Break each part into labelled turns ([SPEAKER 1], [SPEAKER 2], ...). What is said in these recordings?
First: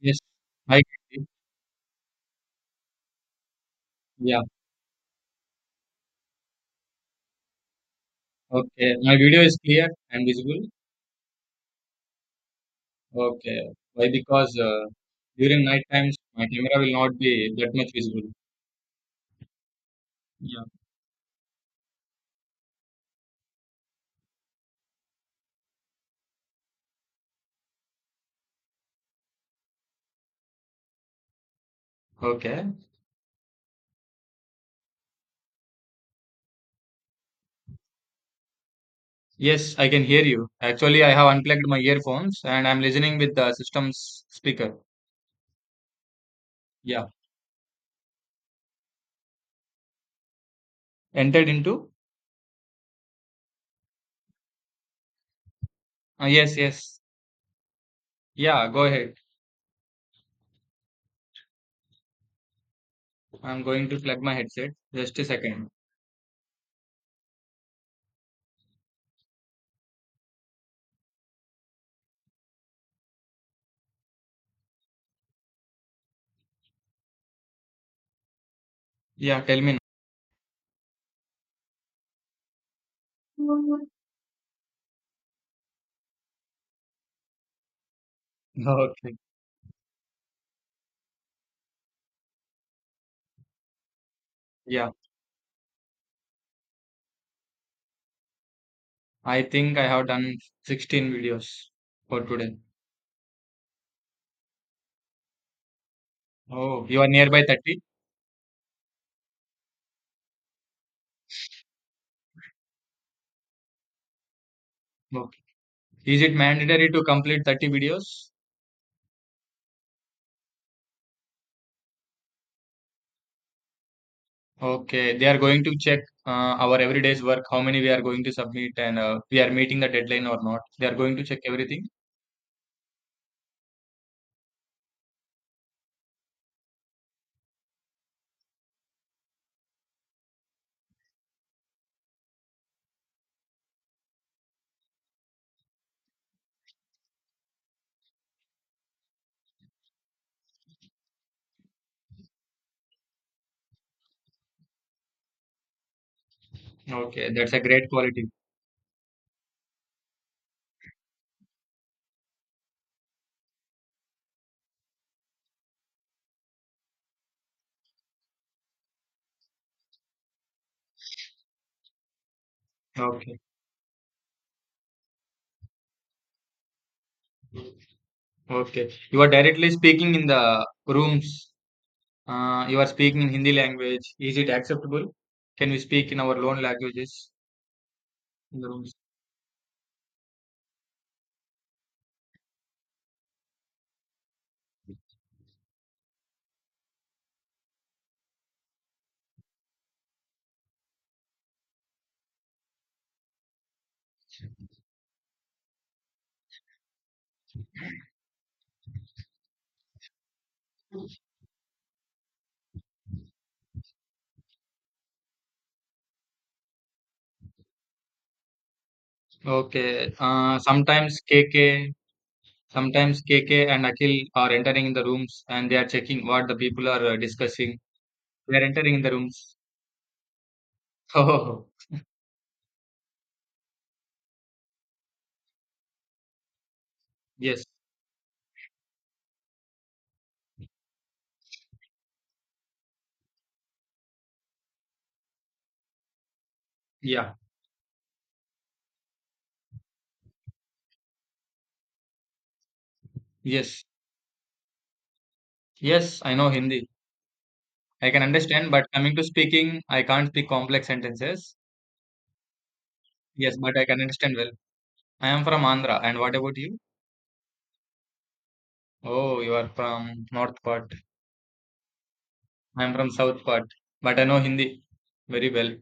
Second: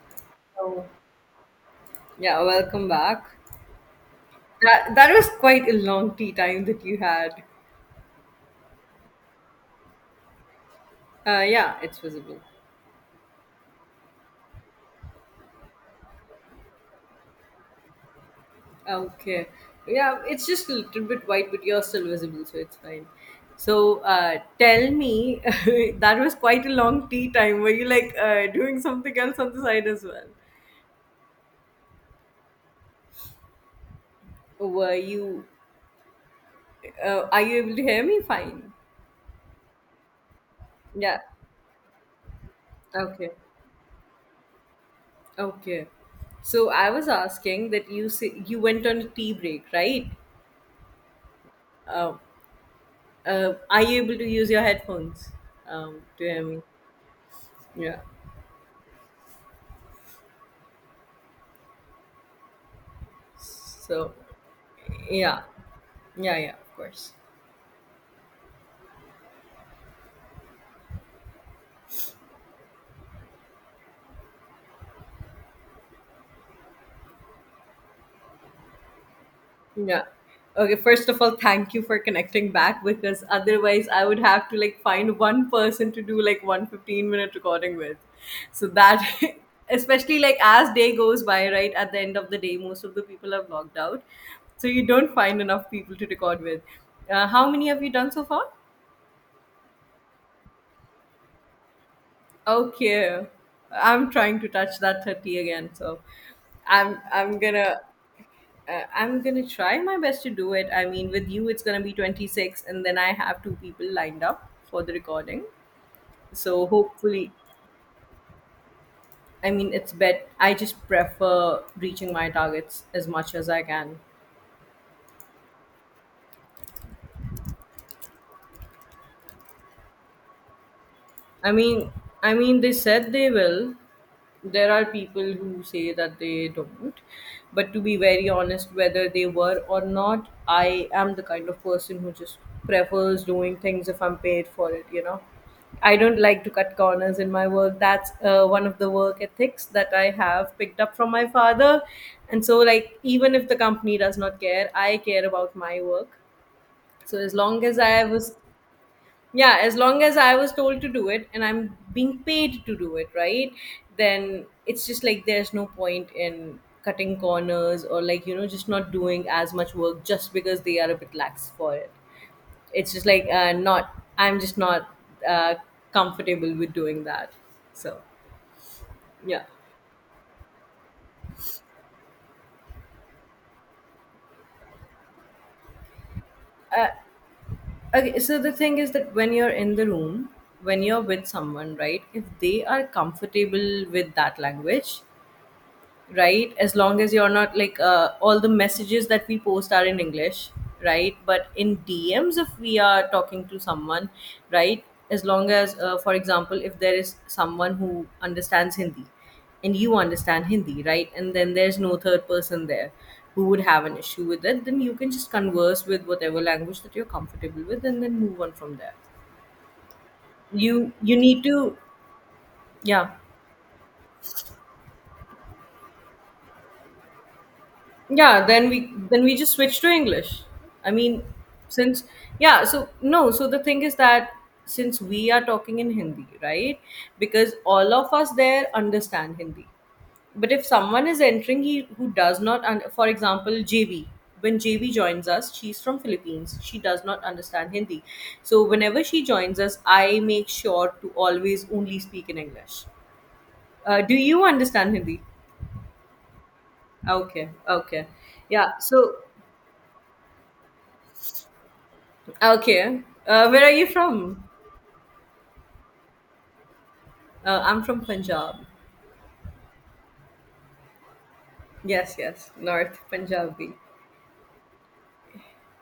[SPEAKER 1] Yes, I
[SPEAKER 2] Oh,
[SPEAKER 1] can see.
[SPEAKER 2] yeah, welcome back.
[SPEAKER 1] Yeah,
[SPEAKER 2] That was quite a long tea time that you had.
[SPEAKER 1] okay. My video is clear and visible.
[SPEAKER 2] Yeah, it's visible.
[SPEAKER 1] Okay. Why? Because during night times, my camera will not be that much visible.
[SPEAKER 2] Okay. Yeah, it's
[SPEAKER 1] Yeah.
[SPEAKER 2] just a little bit white, but you're still visible, so it's fine. So, tell me, that was quite a long tea time. Were you like doing something else on the side as well?
[SPEAKER 1] Okay.
[SPEAKER 2] Were you? Are you able to hear me fine?
[SPEAKER 1] Yes, I can hear you. Actually, I
[SPEAKER 2] Yeah.
[SPEAKER 1] have unplugged my earphones and I'm listening
[SPEAKER 2] Okay.
[SPEAKER 1] with the system's speaker.
[SPEAKER 2] Okay. So I was
[SPEAKER 1] Yeah.
[SPEAKER 2] asking that you say you went on a tea break, right?
[SPEAKER 1] Entered into?
[SPEAKER 2] Um, are you able to use your headphones do
[SPEAKER 1] Uh,
[SPEAKER 2] you know what
[SPEAKER 1] yes,
[SPEAKER 2] mean?
[SPEAKER 1] yes.
[SPEAKER 2] Yeah,
[SPEAKER 1] Yeah, go ahead. I'm going to
[SPEAKER 2] so
[SPEAKER 1] plug my headset. Just a
[SPEAKER 2] yeah,
[SPEAKER 1] second.
[SPEAKER 2] yeah, yeah, of course.
[SPEAKER 1] Yeah, tell me
[SPEAKER 2] Yeah, okay, first of all, thank you for connecting back, because
[SPEAKER 1] now.
[SPEAKER 2] otherwise I would have to like find one person to do like 1 15 minute recording with. So that,
[SPEAKER 1] Okay.
[SPEAKER 2] especially like as day goes by, right, at the end of the day most of the people have logged out, so you
[SPEAKER 1] Yeah,
[SPEAKER 2] don't find enough people to record with. How many have you done so far?
[SPEAKER 1] I think I have done 16 videos for today.
[SPEAKER 2] Okay. I'm trying to touch that 30 again, so
[SPEAKER 1] Oh,
[SPEAKER 2] I'm
[SPEAKER 1] you are
[SPEAKER 2] I'm
[SPEAKER 1] nearby
[SPEAKER 2] gonna
[SPEAKER 1] 30?
[SPEAKER 2] I'm gonna try my best to do it. I mean, with you it's gonna be 26 and then I have two people lined up for the
[SPEAKER 1] Okay.
[SPEAKER 2] recording.
[SPEAKER 1] Is it
[SPEAKER 2] So
[SPEAKER 1] mandatory to
[SPEAKER 2] hopefully,
[SPEAKER 1] complete 30 videos?
[SPEAKER 2] I mean, it's bet I just prefer reaching my targets as much as I can.
[SPEAKER 1] Okay, they are going to check our every day's work, how many we are going to submit, and we are meeting the deadline or not. They are going to check
[SPEAKER 2] I
[SPEAKER 1] everything.
[SPEAKER 2] mean, I mean, they said they will. There are people who say that they don't. But to be very honest, whether they were or not, I am the kind of person who just prefers doing things if I'm paid for it. I don't like to cut corners in my work. That's one of the work ethics that I have picked up from my father. And so, like, even if the company does not care, I care about my work. So
[SPEAKER 1] Okay,
[SPEAKER 2] as
[SPEAKER 1] that's a
[SPEAKER 2] long as
[SPEAKER 1] great
[SPEAKER 2] I
[SPEAKER 1] quality.
[SPEAKER 2] was, yeah, as long as I was told to do it and I'm being paid to do it, right, then it's just like there's no point in cutting corners or like just not doing as much work just because they are a bit lax for it. It's just like
[SPEAKER 1] Okay,
[SPEAKER 2] not, I'm just not uh, comfortable with doing that. So
[SPEAKER 1] okay. You are
[SPEAKER 2] yeah,
[SPEAKER 1] directly speaking in the rooms. You are speaking in Hindi language. Is it acceptable? Can we speak in our own languages
[SPEAKER 2] okay, so the
[SPEAKER 1] in the
[SPEAKER 2] thing is
[SPEAKER 1] rooms?
[SPEAKER 2] that when you're in the room, when you're with someone, right, if they are comfortable with that language, right? As long as you're not like all the messages that we post are in English, right? But in DMs, if we are talking to someone, right? As long as, for example, if there is someone who understands Hindi and you understand Hindi, right? And then there's no third person there who would have an issue with it, then you can just converse with whatever language that you're comfortable with and then move on from there.
[SPEAKER 1] Okay.
[SPEAKER 2] You
[SPEAKER 1] Uh,
[SPEAKER 2] need
[SPEAKER 1] sometimes
[SPEAKER 2] to,
[SPEAKER 1] KK
[SPEAKER 2] yeah.
[SPEAKER 1] Sometimes KK and Akhil are entering in the rooms and they are checking what the people are discussing.
[SPEAKER 2] Yeah,
[SPEAKER 1] They are
[SPEAKER 2] then we
[SPEAKER 1] entering in the
[SPEAKER 2] then we just
[SPEAKER 1] rooms.
[SPEAKER 2] switch to English. I mean
[SPEAKER 1] Oh,
[SPEAKER 2] since Yeah, so no, so the thing is that since we are talking in Hindi, right, because
[SPEAKER 1] yes.
[SPEAKER 2] all of us there understand Hindi, but if someone is entering, he who does not for example JV, when JV joins us, she's from Philippines, she does not
[SPEAKER 1] Yeah.
[SPEAKER 2] understand Hindi. So whenever she joins us, I make sure to always only speak in English.
[SPEAKER 1] Yes.
[SPEAKER 2] Uh, do you understand Hindi?
[SPEAKER 1] Yes, I know Hindi.
[SPEAKER 2] Okay.
[SPEAKER 1] I can understand,
[SPEAKER 2] Yeah,
[SPEAKER 1] but coming
[SPEAKER 2] so
[SPEAKER 1] to speaking, I can't speak complex sentences.
[SPEAKER 2] okay.
[SPEAKER 1] Yes,
[SPEAKER 2] Where are
[SPEAKER 1] but
[SPEAKER 2] you
[SPEAKER 1] I can understand
[SPEAKER 2] from?
[SPEAKER 1] well. I am from Andhra. And what about you?
[SPEAKER 2] I'm from Punjab.
[SPEAKER 1] Oh, you are from north part.
[SPEAKER 2] Yes, yes,
[SPEAKER 1] I am
[SPEAKER 2] North
[SPEAKER 1] from south part.
[SPEAKER 2] Punjabi.
[SPEAKER 1] But I know Hindi very well.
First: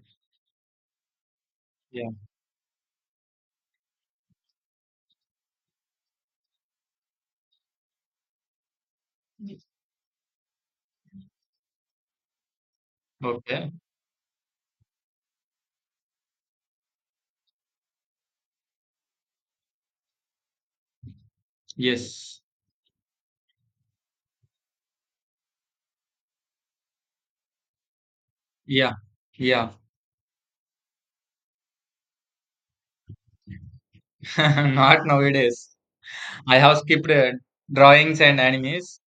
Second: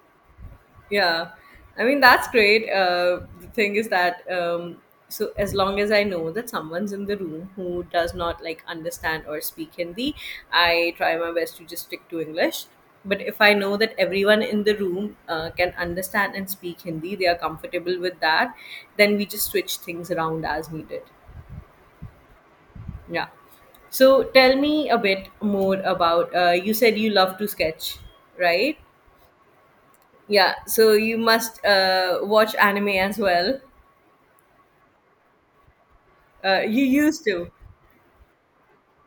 [SPEAKER 2] Yeah, I mean
[SPEAKER 1] Yeah.
[SPEAKER 2] that's great. The thing is that so as long as I know that someone's in the room who does not like understand or speak Hindi, I try my best to just stick to English. But if I
[SPEAKER 1] Okay.
[SPEAKER 2] know that everyone in the room can understand and speak Hindi, they are comfortable with that, then we just switch things around as needed.
[SPEAKER 1] Yes.
[SPEAKER 2] Yeah. So tell me a bit more about. You said you love to sketch, right?
[SPEAKER 1] Yeah. Yeah.
[SPEAKER 2] Yeah. So you must watch anime as well.
[SPEAKER 1] Not nowadays. I have
[SPEAKER 2] You
[SPEAKER 1] skipped
[SPEAKER 2] used to.
[SPEAKER 1] drawings and animes.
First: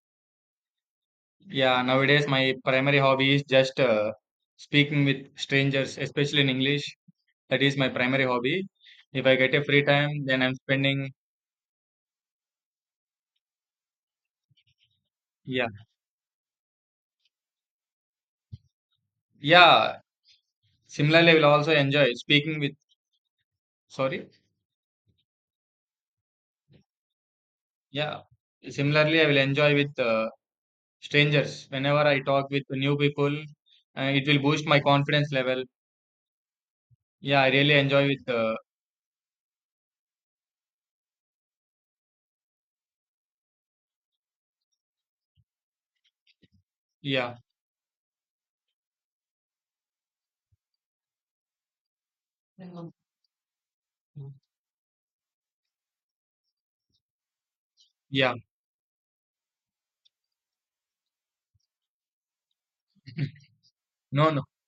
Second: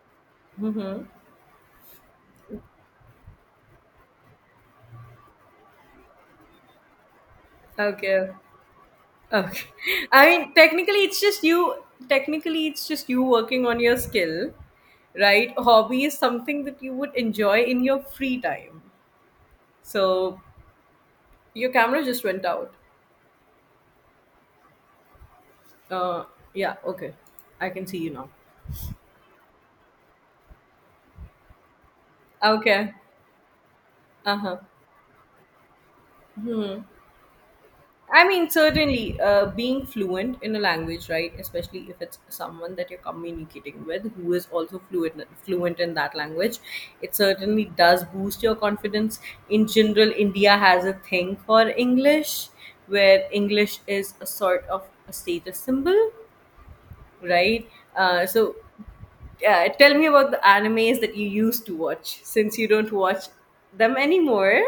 [SPEAKER 2] Mm-hmm.
[SPEAKER 1] Yeah, nowadays my primary hobby is just speaking with strangers, especially in English. That is my primary
[SPEAKER 2] Okay.
[SPEAKER 1] hobby. If I get a
[SPEAKER 2] Okay.
[SPEAKER 1] free
[SPEAKER 2] I
[SPEAKER 1] time, then
[SPEAKER 2] mean,
[SPEAKER 1] I'm
[SPEAKER 2] technically,
[SPEAKER 1] spending.
[SPEAKER 2] it's just you. Technically, it's just you working on your skill, right?
[SPEAKER 1] Yeah,
[SPEAKER 2] Hobby is something that you would enjoy in your free time.
[SPEAKER 1] yeah.
[SPEAKER 2] So
[SPEAKER 1] Similarly, I will
[SPEAKER 2] your
[SPEAKER 1] also
[SPEAKER 2] camera
[SPEAKER 1] enjoy
[SPEAKER 2] just went
[SPEAKER 1] speaking with.
[SPEAKER 2] out.
[SPEAKER 1] Sorry,
[SPEAKER 2] Uh, yeah. Okay. I can see you
[SPEAKER 1] yeah.
[SPEAKER 2] now.
[SPEAKER 1] Similarly, I will enjoy with strangers. Whenever I talk with
[SPEAKER 2] Okay.
[SPEAKER 1] new people, it
[SPEAKER 2] Uh
[SPEAKER 1] will
[SPEAKER 2] huh.
[SPEAKER 1] boost my confidence level.
[SPEAKER 2] Hmm.
[SPEAKER 1] Yeah, I really enjoy
[SPEAKER 2] I
[SPEAKER 1] with.
[SPEAKER 2] mean, certainly, being fluent in a language, right? Especially if it's someone that you're communicating with who is also fluent in that language, it
[SPEAKER 1] Yeah,
[SPEAKER 2] certainly does boost your confidence. In general, India has a thing for English, where English is a sort of a status symbol, right?
[SPEAKER 1] yeah.
[SPEAKER 2] So, tell me about the animes that you used to watch, since you don't watch them
[SPEAKER 1] No, no.
[SPEAKER 2] anymore.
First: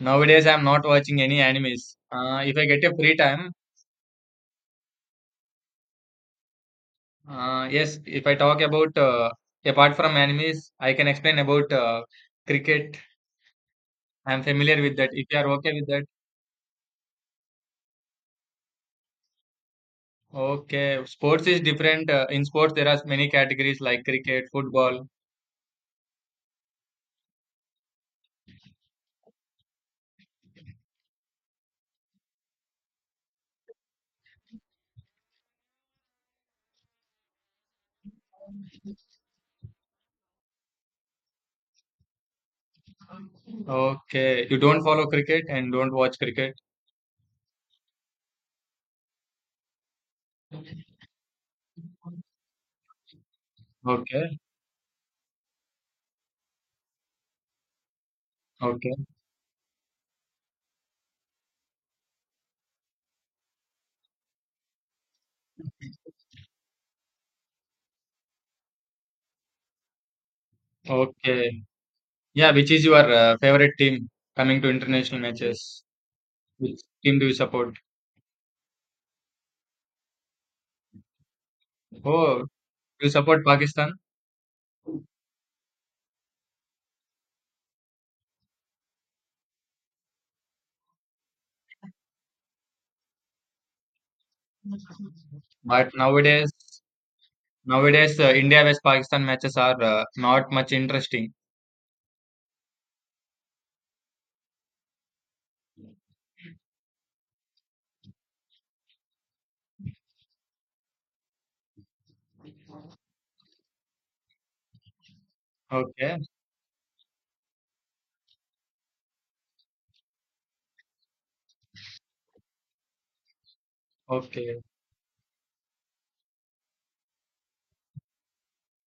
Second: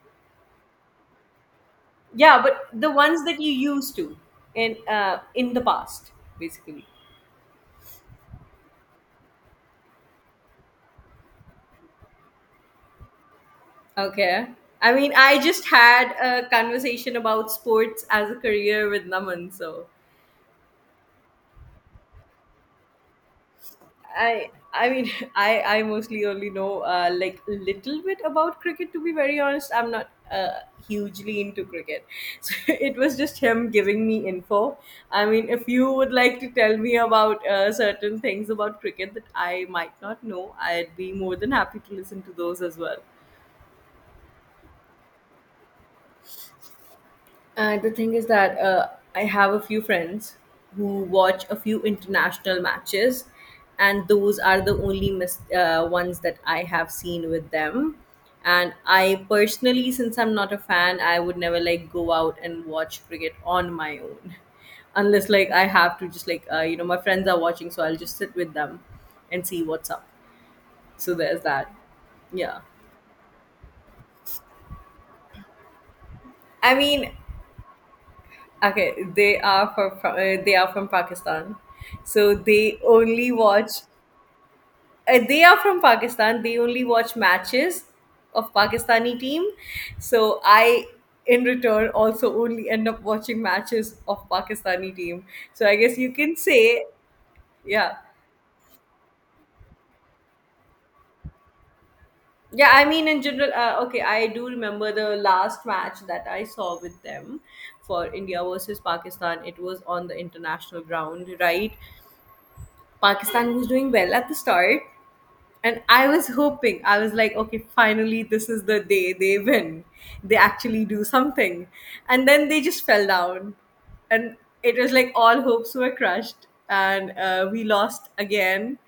[SPEAKER 1] Nowadays, I'm not watching any animes.
[SPEAKER 2] Yeah,
[SPEAKER 1] If I
[SPEAKER 2] but
[SPEAKER 1] get
[SPEAKER 2] the
[SPEAKER 1] a free
[SPEAKER 2] ones that you
[SPEAKER 1] time,
[SPEAKER 2] used to in the past, basically.
[SPEAKER 1] yes, if I talk about apart from animes, I can explain about cricket. I'm
[SPEAKER 2] Okay.
[SPEAKER 1] familiar
[SPEAKER 2] I
[SPEAKER 1] with that.
[SPEAKER 2] mean,
[SPEAKER 1] If
[SPEAKER 2] I
[SPEAKER 1] you are
[SPEAKER 2] just
[SPEAKER 1] okay with that,
[SPEAKER 2] had a conversation about sports as a career with Naman, so
[SPEAKER 1] okay. Sports is different. In sports, there are many categories like cricket,
[SPEAKER 2] I
[SPEAKER 1] football.
[SPEAKER 2] mean, I mostly only know like little bit about cricket to be very honest. I'm not hugely into cricket, so it was just him giving me info. I mean, if you would like to tell me about certain things about cricket that I might not know, I'd be more than happy to listen to those as well.
[SPEAKER 1] Okay, you don't follow cricket and don't watch cricket.
[SPEAKER 2] And the thing is that I have a few friends who watch a few international matches, and those
[SPEAKER 1] Okay,
[SPEAKER 2] are the only ones that I have seen with them. And
[SPEAKER 1] okay,
[SPEAKER 2] I personally, since I'm not a fan, I would never like go out and watch cricket on my own, unless like I have to just like my friends are watching, so I'll just sit with them and see what's up. So there's
[SPEAKER 1] okay.
[SPEAKER 2] that.
[SPEAKER 1] Yeah,
[SPEAKER 2] Yeah.
[SPEAKER 1] which is your favorite team coming to international matches?
[SPEAKER 2] I
[SPEAKER 1] Which
[SPEAKER 2] mean,
[SPEAKER 1] team do you support?
[SPEAKER 2] okay, they are from Pakistan, so
[SPEAKER 1] Oh,
[SPEAKER 2] they
[SPEAKER 1] you
[SPEAKER 2] only
[SPEAKER 1] support
[SPEAKER 2] watch.
[SPEAKER 1] Pakistan?
[SPEAKER 2] They are from Pakistan. They only watch matches of Pakistani team. So I, in return, also only end up watching matches of Pakistani team. So I
[SPEAKER 1] But
[SPEAKER 2] guess you can
[SPEAKER 1] nowadays,
[SPEAKER 2] say, yeah,
[SPEAKER 1] nowadays India vs Pakistan matches are not much interesting.
[SPEAKER 2] yeah. I mean, in general, okay. I do remember the last match that I saw with them for India versus Pakistan. It was on the international ground, right? Pakistan was doing well at the start. And I
[SPEAKER 1] Okay,
[SPEAKER 2] was hoping, I was like, okay, finally, this is the day they win. They actually do something. And then they just fell down. And
[SPEAKER 1] okay,
[SPEAKER 2] it was like all hopes were crushed. And we lost again.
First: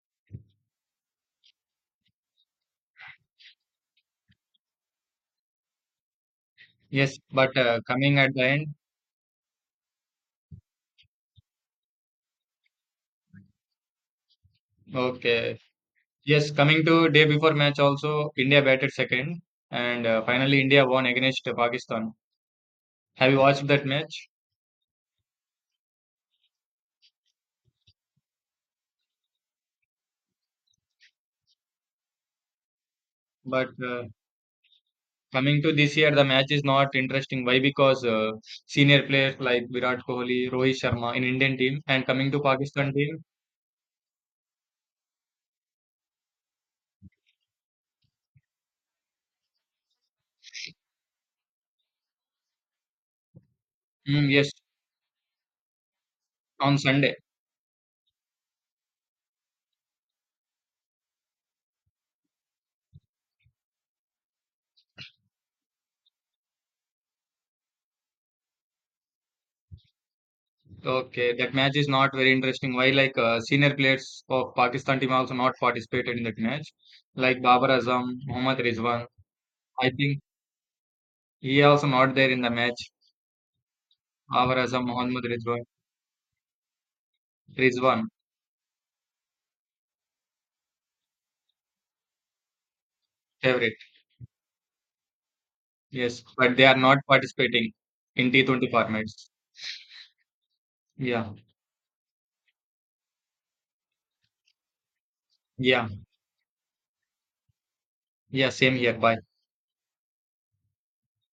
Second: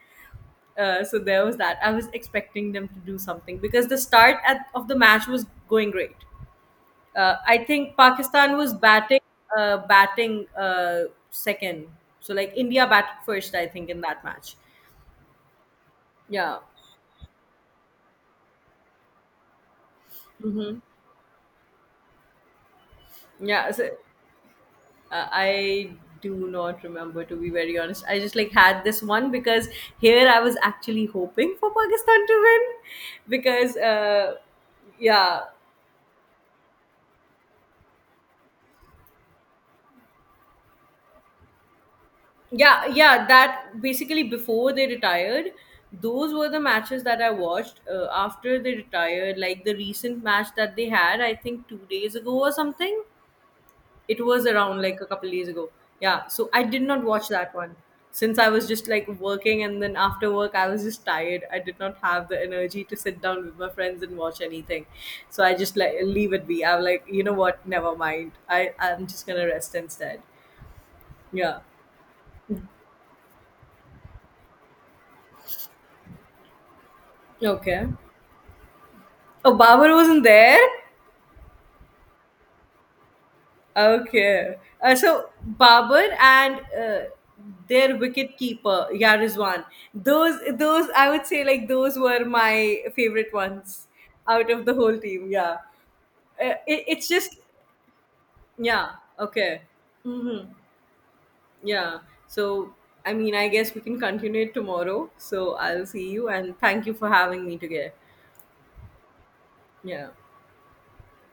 [SPEAKER 2] So there was that. I was expecting them to do something because the start at, of the match was going great.
[SPEAKER 1] yes. But
[SPEAKER 2] I think
[SPEAKER 1] coming at the
[SPEAKER 2] Pakistan
[SPEAKER 1] end,
[SPEAKER 2] was batting, uh, batting uh, second. So like India batted first, I think, in that match.
[SPEAKER 1] okay, yes.
[SPEAKER 2] Yeah.
[SPEAKER 1] Coming to day before match, also India batted second, and finally
[SPEAKER 2] Hmm.
[SPEAKER 1] India won against Pakistan. Have you watched
[SPEAKER 2] Yeah.
[SPEAKER 1] that
[SPEAKER 2] So
[SPEAKER 1] match?
[SPEAKER 2] I do not remember to be very honest. I just like had this one because here I was actually hoping for Pakistan to win
[SPEAKER 1] But
[SPEAKER 2] because yeah,
[SPEAKER 1] coming to this year, the match is not interesting. Why? Because senior players like Virat Kohli, Rohit Sharma in Indian team, and coming to
[SPEAKER 2] yeah,
[SPEAKER 1] Pakistan team,
[SPEAKER 2] yeah. That basically before they retired, those were the matches that I watched after they retired. Like the recent match that they had, I think 2 days ago or something. It
[SPEAKER 1] mm,
[SPEAKER 2] was
[SPEAKER 1] yes,
[SPEAKER 2] around like a couple days ago. Yeah, so I
[SPEAKER 1] on
[SPEAKER 2] did not
[SPEAKER 1] Sunday.
[SPEAKER 2] watch that one since I was just like working and then after work I was just tired. I did not have the energy to sit down with my friends and watch anything. So I just like leave it be. I'm like, you know what? Never mind. I'm just going to rest instead.
[SPEAKER 1] Okay, that
[SPEAKER 2] Yeah.
[SPEAKER 1] match is not very interesting. Why, like, senior players of Pakistan team also not participated in that match, like Babar
[SPEAKER 2] Okay.
[SPEAKER 1] Azam, Mohammad Rizwan.
[SPEAKER 2] Oh,
[SPEAKER 1] I
[SPEAKER 2] Babar
[SPEAKER 1] think
[SPEAKER 2] wasn't there?
[SPEAKER 1] he also not there in the match.
[SPEAKER 2] Okay.
[SPEAKER 1] Babar Azam, Mohammad
[SPEAKER 2] So
[SPEAKER 1] Rizwan,
[SPEAKER 2] Babur and their
[SPEAKER 1] Rizwan,
[SPEAKER 2] wicket keeper Yarizwan. Those I would say like those were my favorite
[SPEAKER 1] favorite.
[SPEAKER 2] ones out of the whole team. Yeah.
[SPEAKER 1] Yes, but they are not
[SPEAKER 2] It's just
[SPEAKER 1] participating in T20
[SPEAKER 2] yeah.
[SPEAKER 1] formats.
[SPEAKER 2] Okay. Mm-hmm.
[SPEAKER 1] Yeah,
[SPEAKER 2] Yeah. So I mean, I guess we can continue it tomorrow. So I'll
[SPEAKER 1] yeah,
[SPEAKER 2] see you and thank you for having me today.
[SPEAKER 1] yeah. Same here. Bye.
[SPEAKER 2] Yeah.